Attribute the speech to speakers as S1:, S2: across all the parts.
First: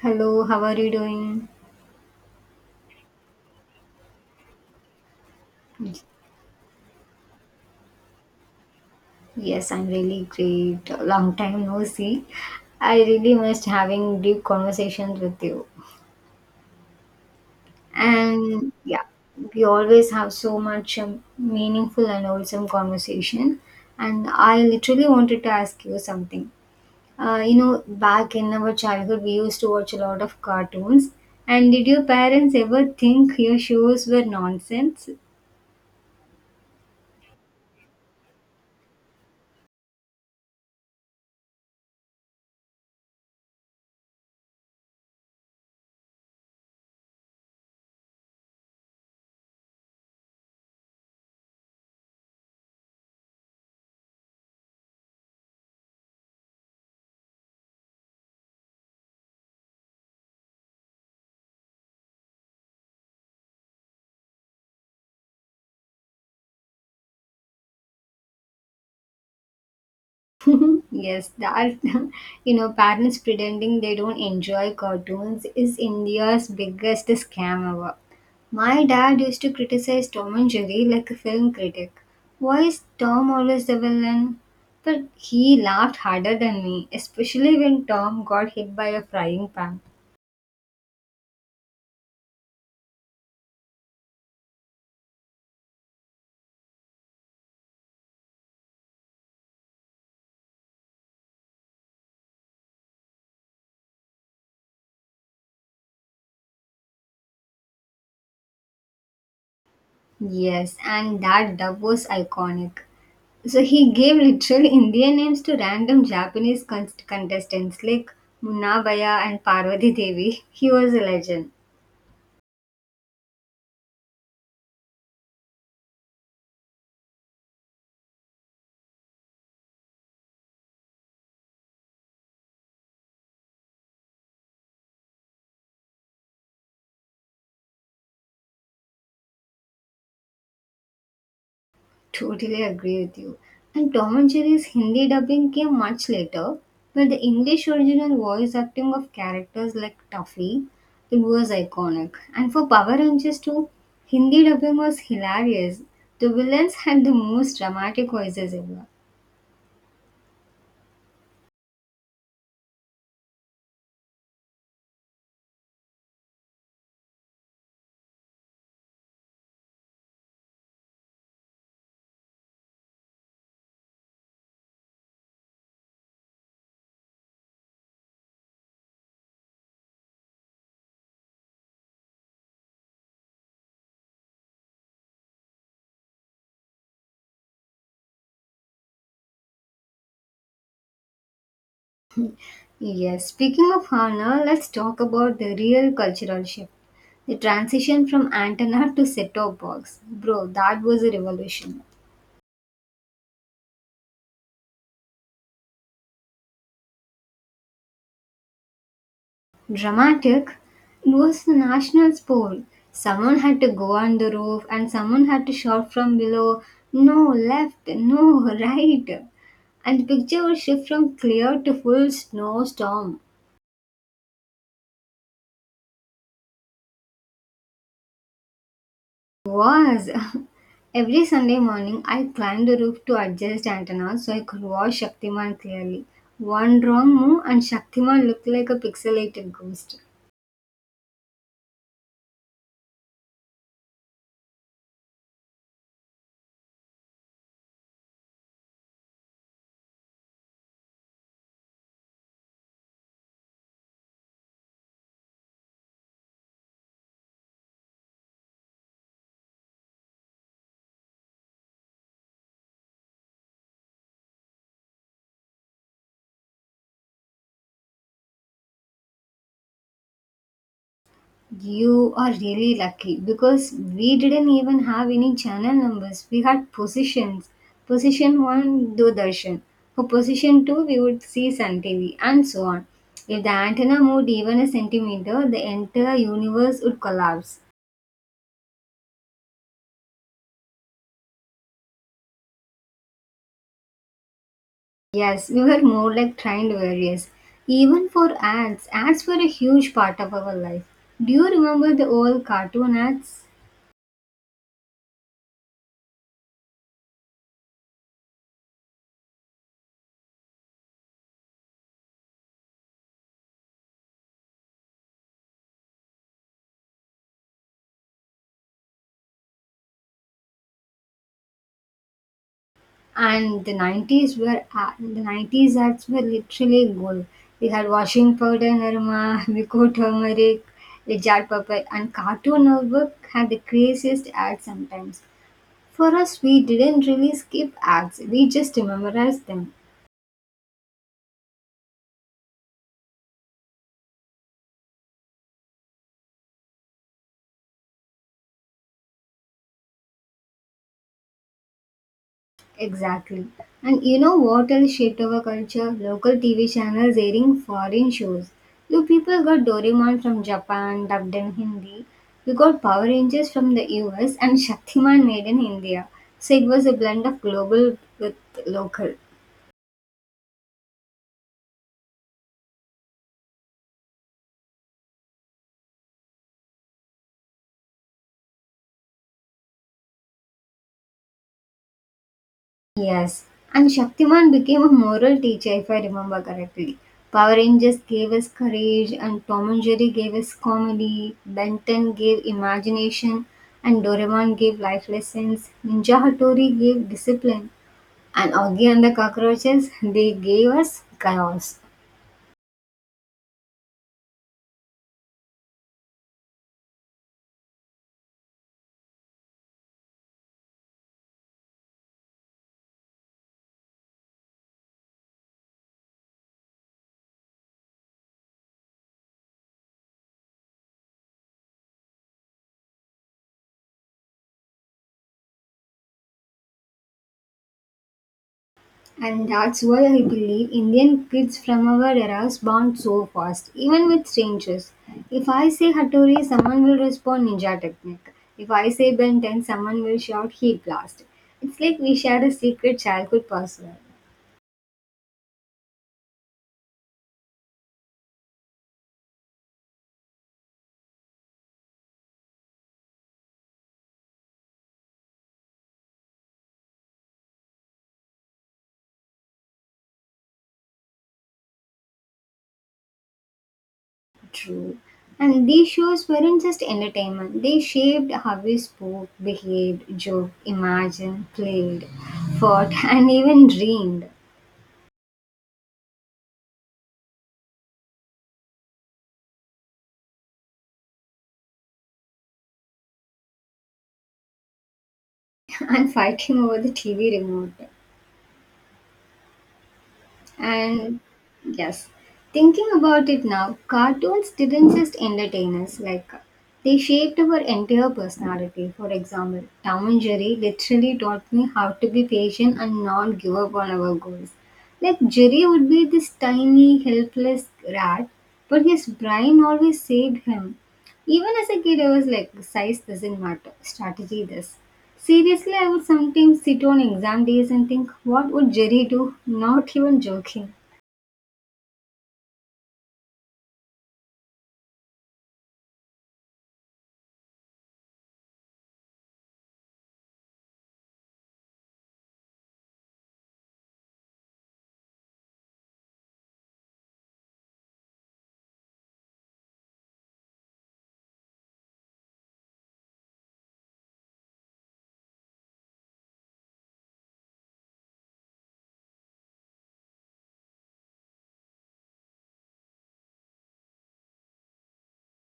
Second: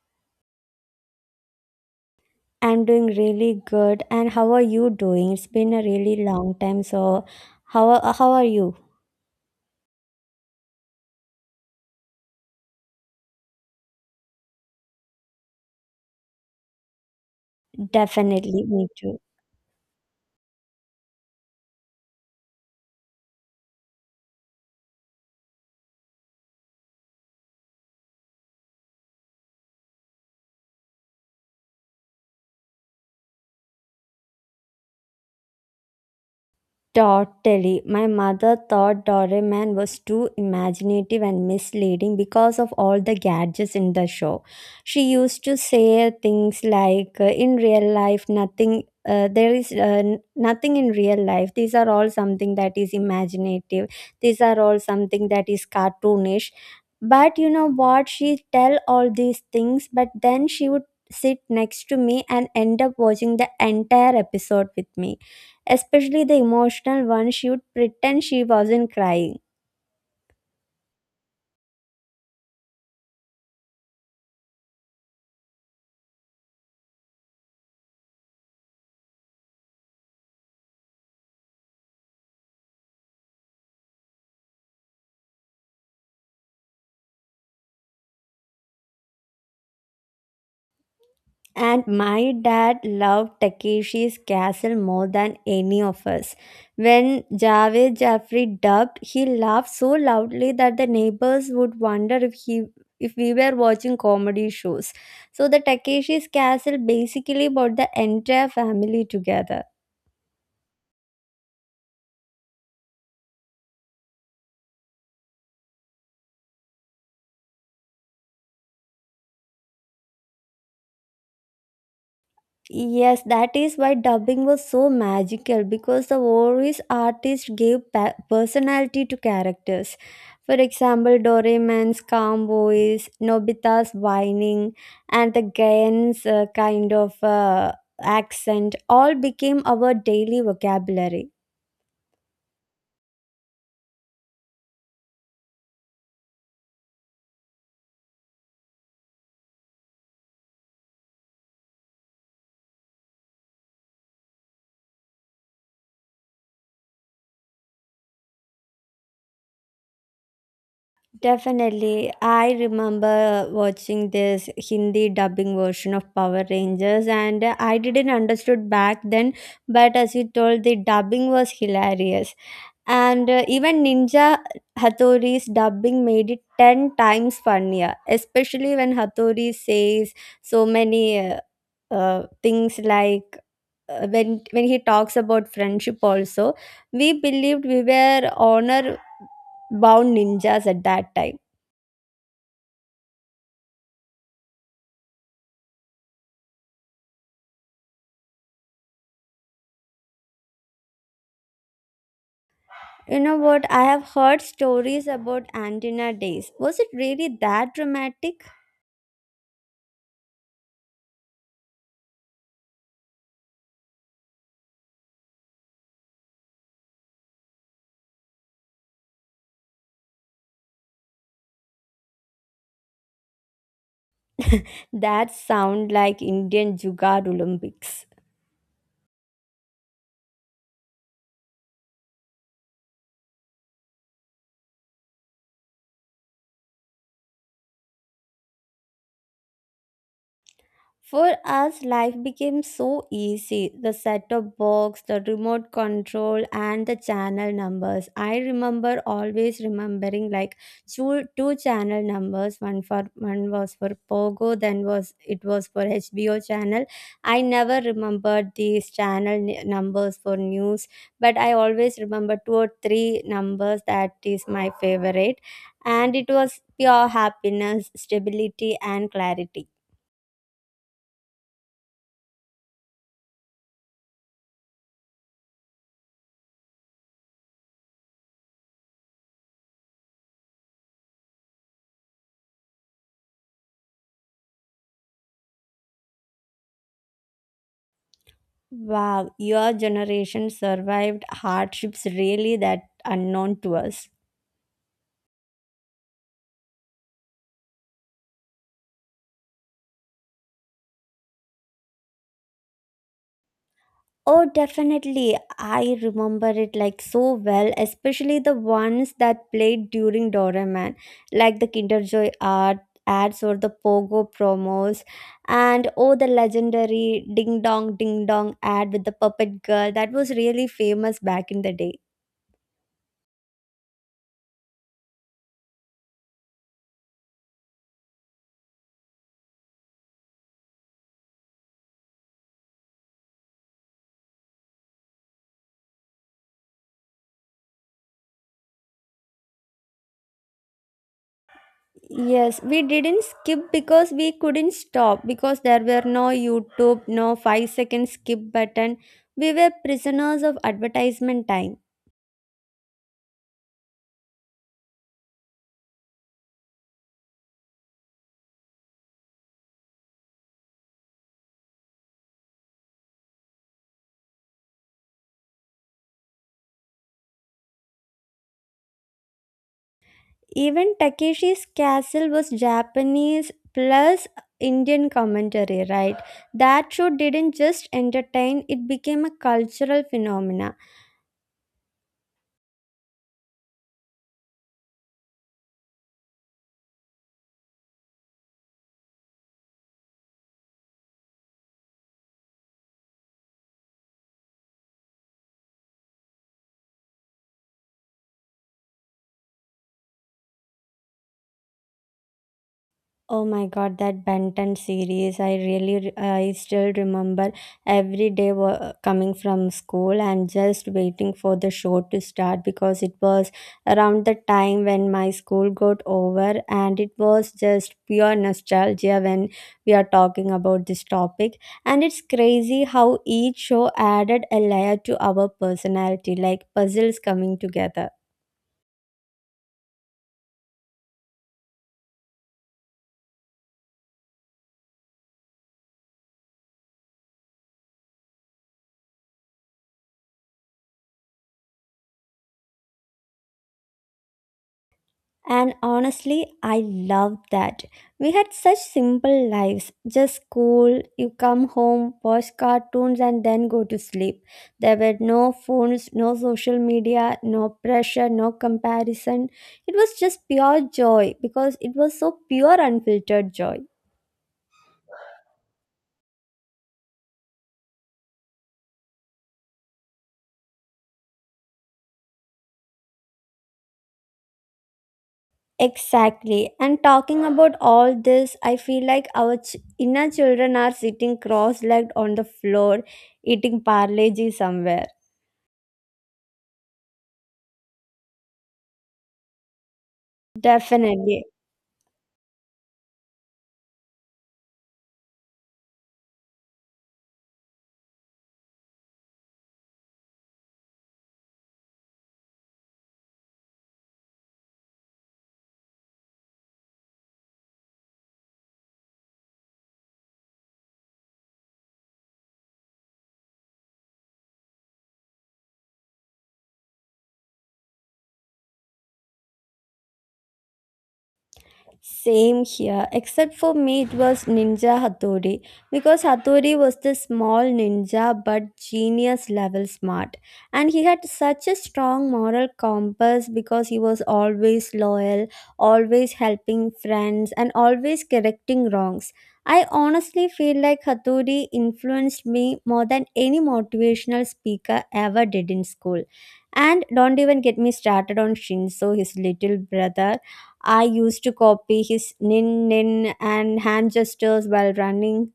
S1: Hello, how are you doing?
S2: I'm doing really good. And how are you doing? It's been a really long time. So, how are you?
S1: Yes, I'm really great. Long time no see. I really missed having deep conversations with you.
S2: Definitely,
S1: And
S2: me
S1: yeah,
S2: too.
S1: we always have so much meaningful and wholesome conversation. And I literally wanted to ask you something. Back in our childhood, we used to watch a lot of cartoons. And did your parents ever think your shows were nonsense?
S2: Totally. My mother thought Doraemon was too imaginative and misleading because of all the gadgets in the show. She used to say things like, "In real life, nothing. There is nothing in real life. These are all something that is imaginative. These are all something that is cartoonish." But you know what? She tell all these things, but then she would sit next to me and end up watching the entire episode with me, especially the emotional one. She would pretend she wasn't crying.
S1: Yes, that. Parents pretending they don't enjoy cartoons is India's biggest scam ever. My dad used to criticize Tom and Jerry like a film critic. Why is Tom always the villain? But he laughed harder than me, especially when Tom got hit by a frying pan.
S2: And my dad loved Takeshi's Castle more than any of us. When Javed Jaffrey dubbed, he laughed so loudly that the neighbors would wonder if we were watching comedy shows. So the Takeshi's Castle basically brought the entire family together.
S1: Yes, and that dub was iconic. So he gave literal Indian names to random Japanese contestants like Munabaya and Parvati Devi. He was a legend.
S2: Yes, that is why dubbing was so magical, because the voice artist gave personality to characters. For example, Doraemon's calm voice, Nobita's whining, and the Gaen's kind of accent all became our daily vocabulary.
S1: Totally agree with you. And Tom and Jerry's Hindi dubbing came much later, but the English original voice acting of characters like Tuffy, it was iconic. And for Power Rangers too, Hindi dubbing was hilarious. The villains had the most dramatic voices ever.
S2: Definitely. I remember watching this Hindi dubbing version of Power Rangers and I didn't understood back then, but as you told, the dubbing was hilarious, and even Ninja Hatori's dubbing made it 10 times funnier, especially when Hattori says so many things like, when he talks about friendship also. We believed we were honor bound ninjas at that time.
S1: Yes, speaking of honor, let's talk about the real cultural shift. The transition from antenna to set-top box, bro, that was a revolution.
S2: You know what? I have heard stories about antenna days. Was it really that dramatic?
S1: Dramatic. It was the national sport. Someone had to go on the roof and someone had to shout from below, no left, no right. And the picture would shift from clear to full snowstorm.
S2: That sound like Indian Jugaad Olympics.
S1: Was every Sunday morning I climbed the roof to adjust antennas so I could watch Shaktiman clearly. One wrong move and Shaktiman looked like a pixelated ghost.
S2: For us, life became so easy. The set top box, the remote control, and the channel numbers. I remember always remembering like two channel numbers. One was for Pogo, then was for HBO channel. I never remembered these channel numbers for news, but I always remember two or three numbers that is my favorite, and it was pure happiness, stability, and clarity.
S1: You are really lucky because we didn't even have any channel numbers. We had positions. Position 1, Doordarshan. For position 2, we would see Sun TV and so on. If the antenna moved even a centimeter, the entire universe would collapse.
S2: Wow, your generation survived hardships really that unknown to us.
S1: Yes, we were more like trained warriors. Even for ads, ads were a huge part of our life. Do you remember the old cartoon ads?
S2: Oh, definitely. I remember it like so well, especially the ones that played during Doraemon, like the Kinder Joy art ads or the Pogo promos, and oh, the legendary Ding Dong Ding Dong ad with the puppet girl that was really famous back in the day.
S1: And the 90s ads were literally gold. We had washing powder Nirma, Miko turmeric, the jar purple, and Cartoon Network had the craziest ads sometimes. For us, we didn't really skip ads; we just memorized them.
S2: Yes, we didn't skip because we couldn't stop, because there were no YouTube, no 5-second skip button. We were prisoners of advertisement time.
S1: Exactly. And you know what else shaped our culture? Local TV channels airing foreign shows. You people got Doraemon from Japan, dubbed in Hindi. You got Power Rangers from the US and Shaktiman made in India. So it was a blend of global with local.
S2: Even Takeshi's Castle was Japanese plus Indian commentary, right? That show didn't just entertain, it became a cultural phenomena.
S1: Yes, and Shaktiman became a moral teacher if I remember correctly. Power Rangers gave us courage, and Tom and Jerry gave us comedy, Benton gave imagination, and Doraemon gave life lessons, Ninja Hattori gave discipline, and Augie and the Cockroaches, they gave us chaos.
S2: Oh my god, that Benton series. I still remember every day coming from school and just waiting for the show to start, because it was around the time when my school got over, and it was just pure nostalgia when we are talking about this topic. And it's crazy how each show added a layer to our personality, like puzzles coming together.
S1: And that's why I believe Indian kids from our eras bond so fast, even with strangers. If I say Hattori, someone will respond Ninja Technique. If I say Ben 10, someone will shout Heat Blast. It's like we share a secret childhood password.
S2: And honestly, I loved that. We had such simple lives, just school, you come home, watch cartoons, and then go to sleep. There were no phones, no social media, no pressure, no comparison. It was just pure joy, because it was so pure, unfiltered joy.
S1: True. And these shows weren't just entertainment, they shaped how we spoke, behaved, joked, imagined, played, fought, and even dreamed.
S2: Exactly. And talking about all this, I feel like our inner children are sitting cross legged on the floor, eating parleji somewhere.
S1: I'm fighting over the TV remote. And
S2: Definitely.
S1: yes, thinking about it now, cartoons didn't just entertain us, like, they shaped our entire personality. For example, Tom and Jerry literally taught me how to be patient and not give up on our goals. Like Jerry would be this tiny, helpless rat, but his brain always saved him. Even as a kid, I was like, size doesn't matter, strategy does. Seriously, I would sometimes sit on exam days and think, what would Jerry do? Not even joking.
S2: Same here, except for me, it was Ninja Hattori, because Hattori was the small ninja but genius level smart, and he had such a strong moral compass, because he was always loyal, always helping friends, and always correcting wrongs. I honestly feel like Hattori influenced me more than any motivational speaker ever did in school. And don't even get me started on Shinso, his little brother. I used to copy his nin nin and hand gestures while running.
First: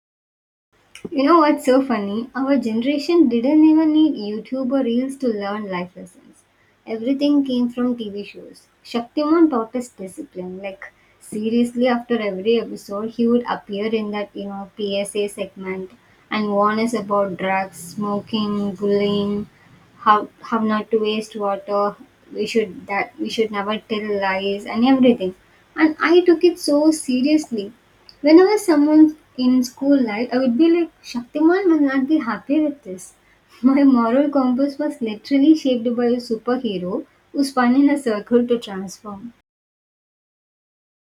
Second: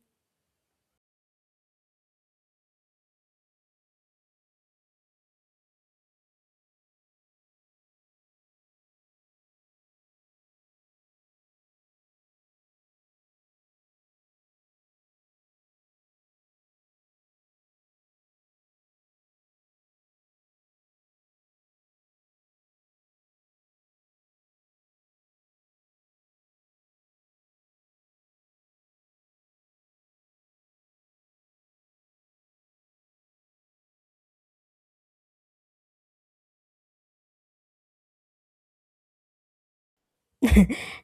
S1: You know what's so funny? Our generation didn't even need YouTube or Reels to learn life lessons. Everything came from TV shows. Shaktiman taught us discipline. Like, seriously, after every episode, he would appear in that, PSA segment and warn us about drugs, smoking, bullying, how not to waste water, we should never tell lies and everything. And I took it so seriously. Whenever someone in school life, I would be like, Shaktiman will not be happy with this. My moral compass was literally shaped by a superhero who spun in a circle to transform.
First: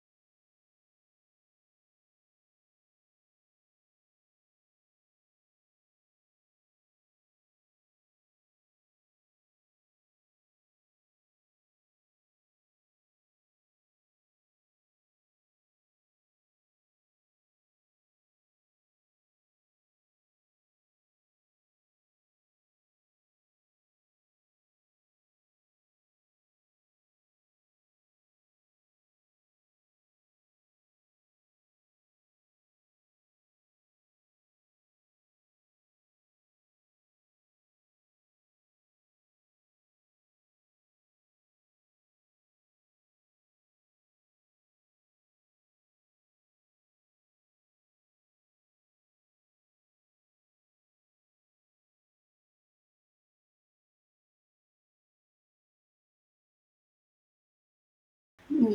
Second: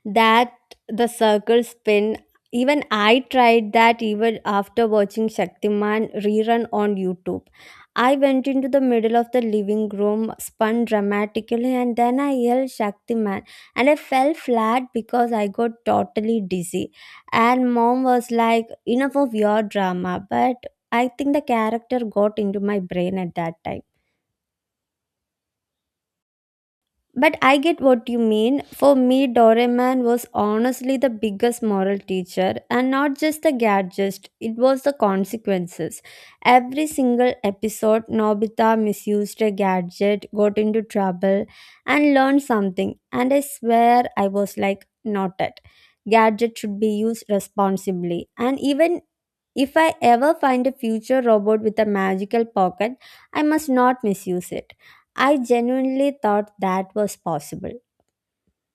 S2: That the circle spin. Even I tried that, even after watching Shaktiman rerun on YouTube. I went into the middle of the living room, spun dramatically, and then I yelled Shaktiman. And I fell flat because I got totally dizzy. And mom was like, "Enough of your drama." But I think the character got into my brain at that time. But I get what you mean. For me, Doraemon was honestly the biggest moral teacher, and not just the gadgets, it was the consequences. Every single episode, Nobita misused a gadget, got into trouble, and learned something. And I swear I was like, not it. Gadget should be used responsibly. And even if I ever find a future robot with a magical pocket, I must not misuse it. I genuinely thought that was possible.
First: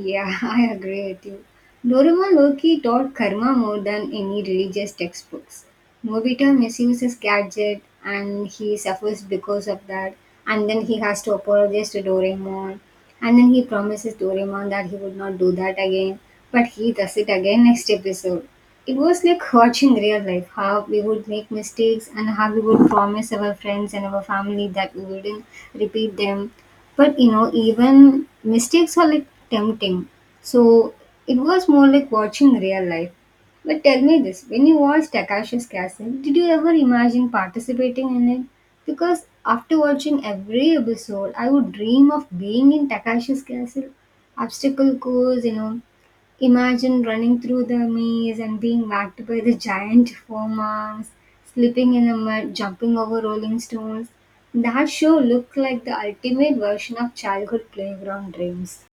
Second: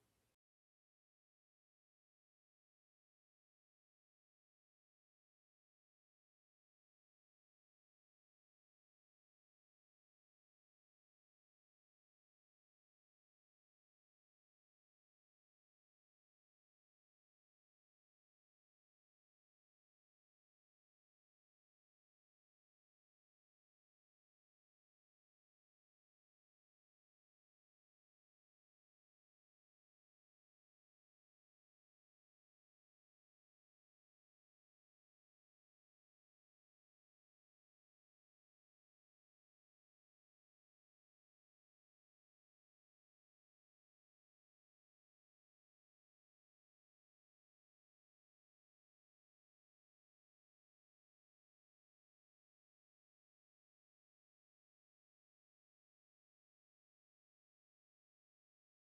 S1: Yeah, I agree with you. Doraemon Loki taught karma more than any religious textbooks. Nobita misuses gadget and he suffers because of that. And then he has to apologize to Doraemon. And then he promises Doraemon that he would not do that again. But he does it again next episode. It was like watching real life, how we would make mistakes and how we would promise our friends and our family that we wouldn't repeat them. But you know, even mistakes are like tempting, so it was more like watching real life. But tell me this, when you watched Takashi's Castle, did you ever imagine participating in it? Because after watching every episode, I would dream of being in Takashi's Castle obstacle course. Imagine running through the maze and being whacked by the giant forearms, slipping in the mud, jumping over rolling stones. That show looked like the ultimate version of childhood playground dreams.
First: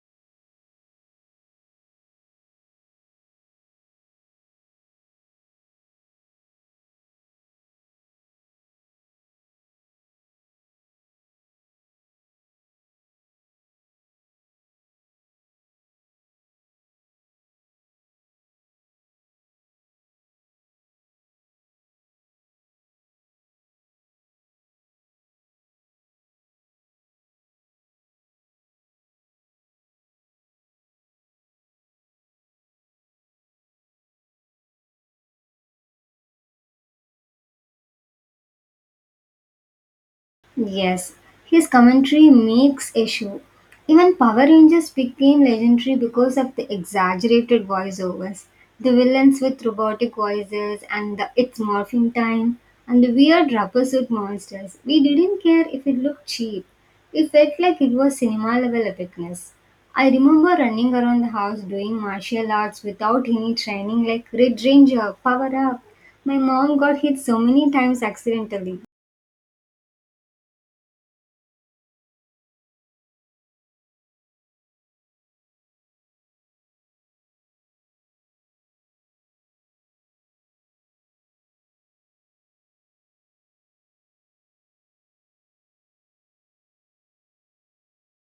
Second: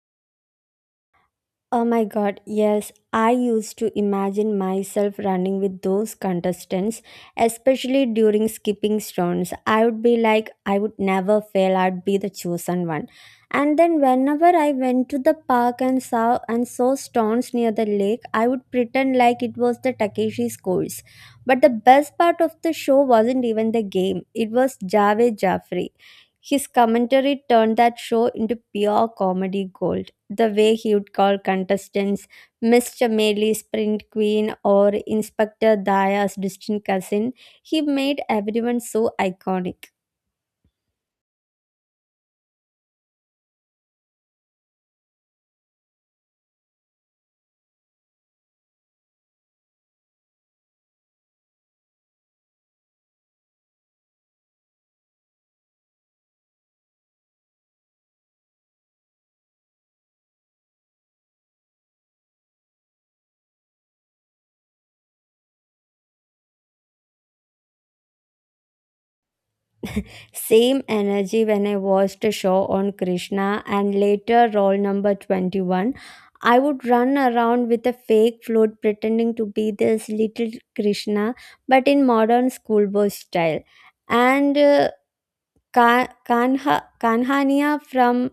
S2: Oh my god, yes. I used to imagine myself running with those contestants, especially during skipping rounds. I would be like, I would never fail, I'd be the chosen one. And then whenever I went to the park and saw stones near the lake, I would pretend like it was the Takeshi's course. But the best part of the show wasn't even the game. It was Javed Jaffrey. His commentary turned that show into pure comedy gold, the way he would call contestants Mr. Maley, Sprint Queen, or Inspector Daya's distant cousin. He made everyone so iconic.
S1: Yes, his commentary makes issue. Even Power Rangers became legendary because of the exaggerated voiceovers, the villains with robotic voices, and the it's morphing time, and the weird rubber suit monsters. We didn't care if it looked cheap. It felt like it was cinema level epicness. I remember running around the house doing martial arts without any training, like Red Ranger, power up. My mom got hit so many times accidentally.
S2: Same energy when I watched a show on Krishna and later Roll Number 21. I would run around with a fake float pretending to be this little Krishna, but in modern schoolboy style. And Kanhania from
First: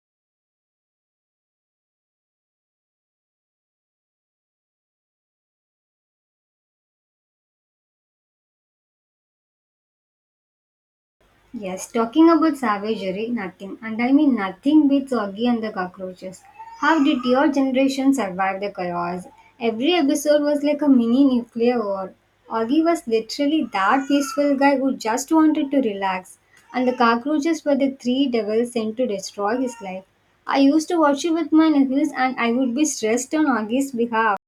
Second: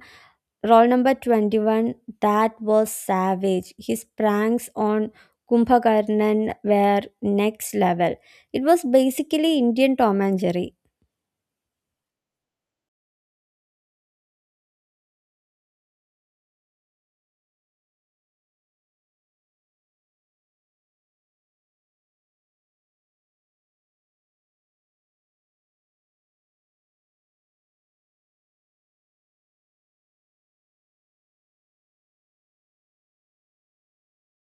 S2: Roll number 21, that was savage. His pranks on Kumbhakarnan were next level. It was basically Indian Tom and Jerry.
S1: Yes, talking about savagery, nothing. And I mean nothing beats Oggy and the cockroaches. How did your generation survive the chaos? Every episode was like a mini nuclear war. Oggy was literally that peaceful guy who just wanted to relax. And the cockroaches were the three devils sent to destroy his life. I used to watch it with my nephews and I would be stressed on Oggy's behalf.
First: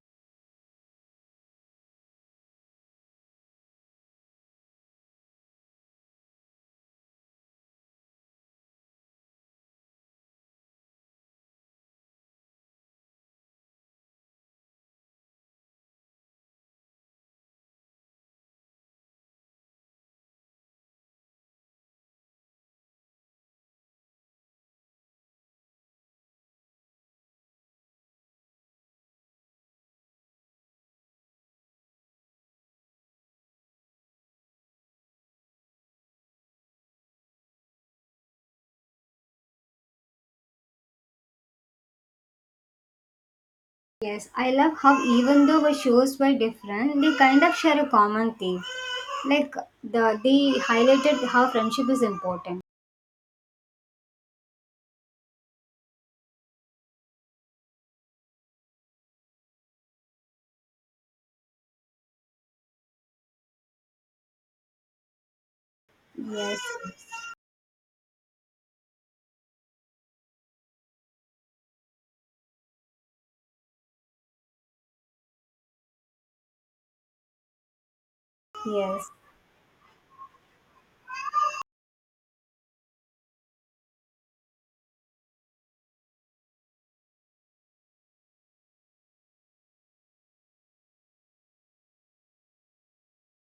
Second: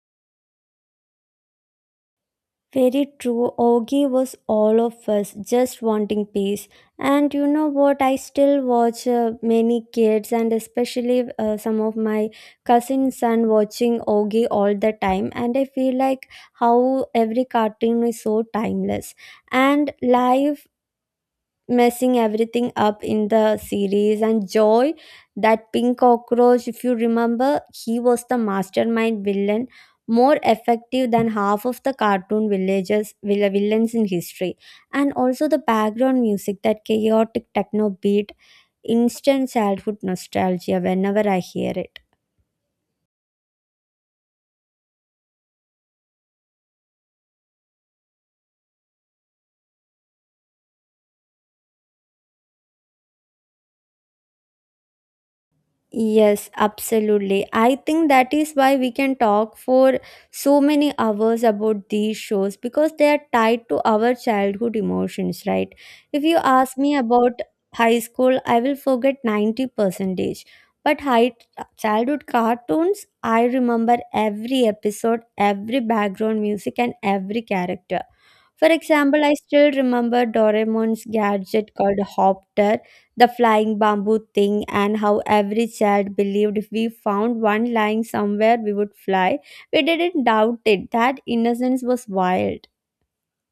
S2: Very true. Ogi was all of us just wanting peace. And you know what? I still watch many kids, and especially some of my cousins and watching Ogi all the time. And I feel like how every cartoon is so timeless. And life messing everything up in the series and joy, that pink cockroach, if you remember, he was the mastermind villain, more effective than half of the cartoon villages villains in history. And also the background music, that chaotic techno beat, instant childhood nostalgia whenever I hear it.
S1: Yes, I love how even though the shows were different, they kind of share a common theme. Like, they highlighted how friendship is important.
S2: Yes, absolutely. I think that is why we can talk for so many hours about these shows, because they are tied to our childhood emotions, right? If you
S1: Yes,
S2: ask me about high school, I will forget 90 percentage. But high childhood cartoons, I remember every episode, every background music, and every character. For
S1: yes.
S2: example, I still remember Doraemon's gadget called Hopter, the flying bamboo thing, and how every child believed if we found one lying somewhere, we would fly. We didn't doubt it. That innocence was wild.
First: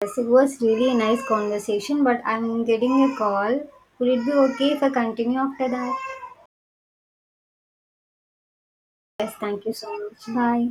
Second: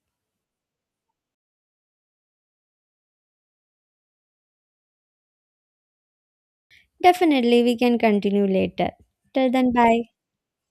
S1: Yes, it was really a nice conversation, but I'm getting a call. Would it be okay if I continue after that?
S2: Definitely, we can continue later.
S1: Yes,
S2: Till
S1: thank
S2: then,
S1: you so
S2: bye.
S1: much. Bye.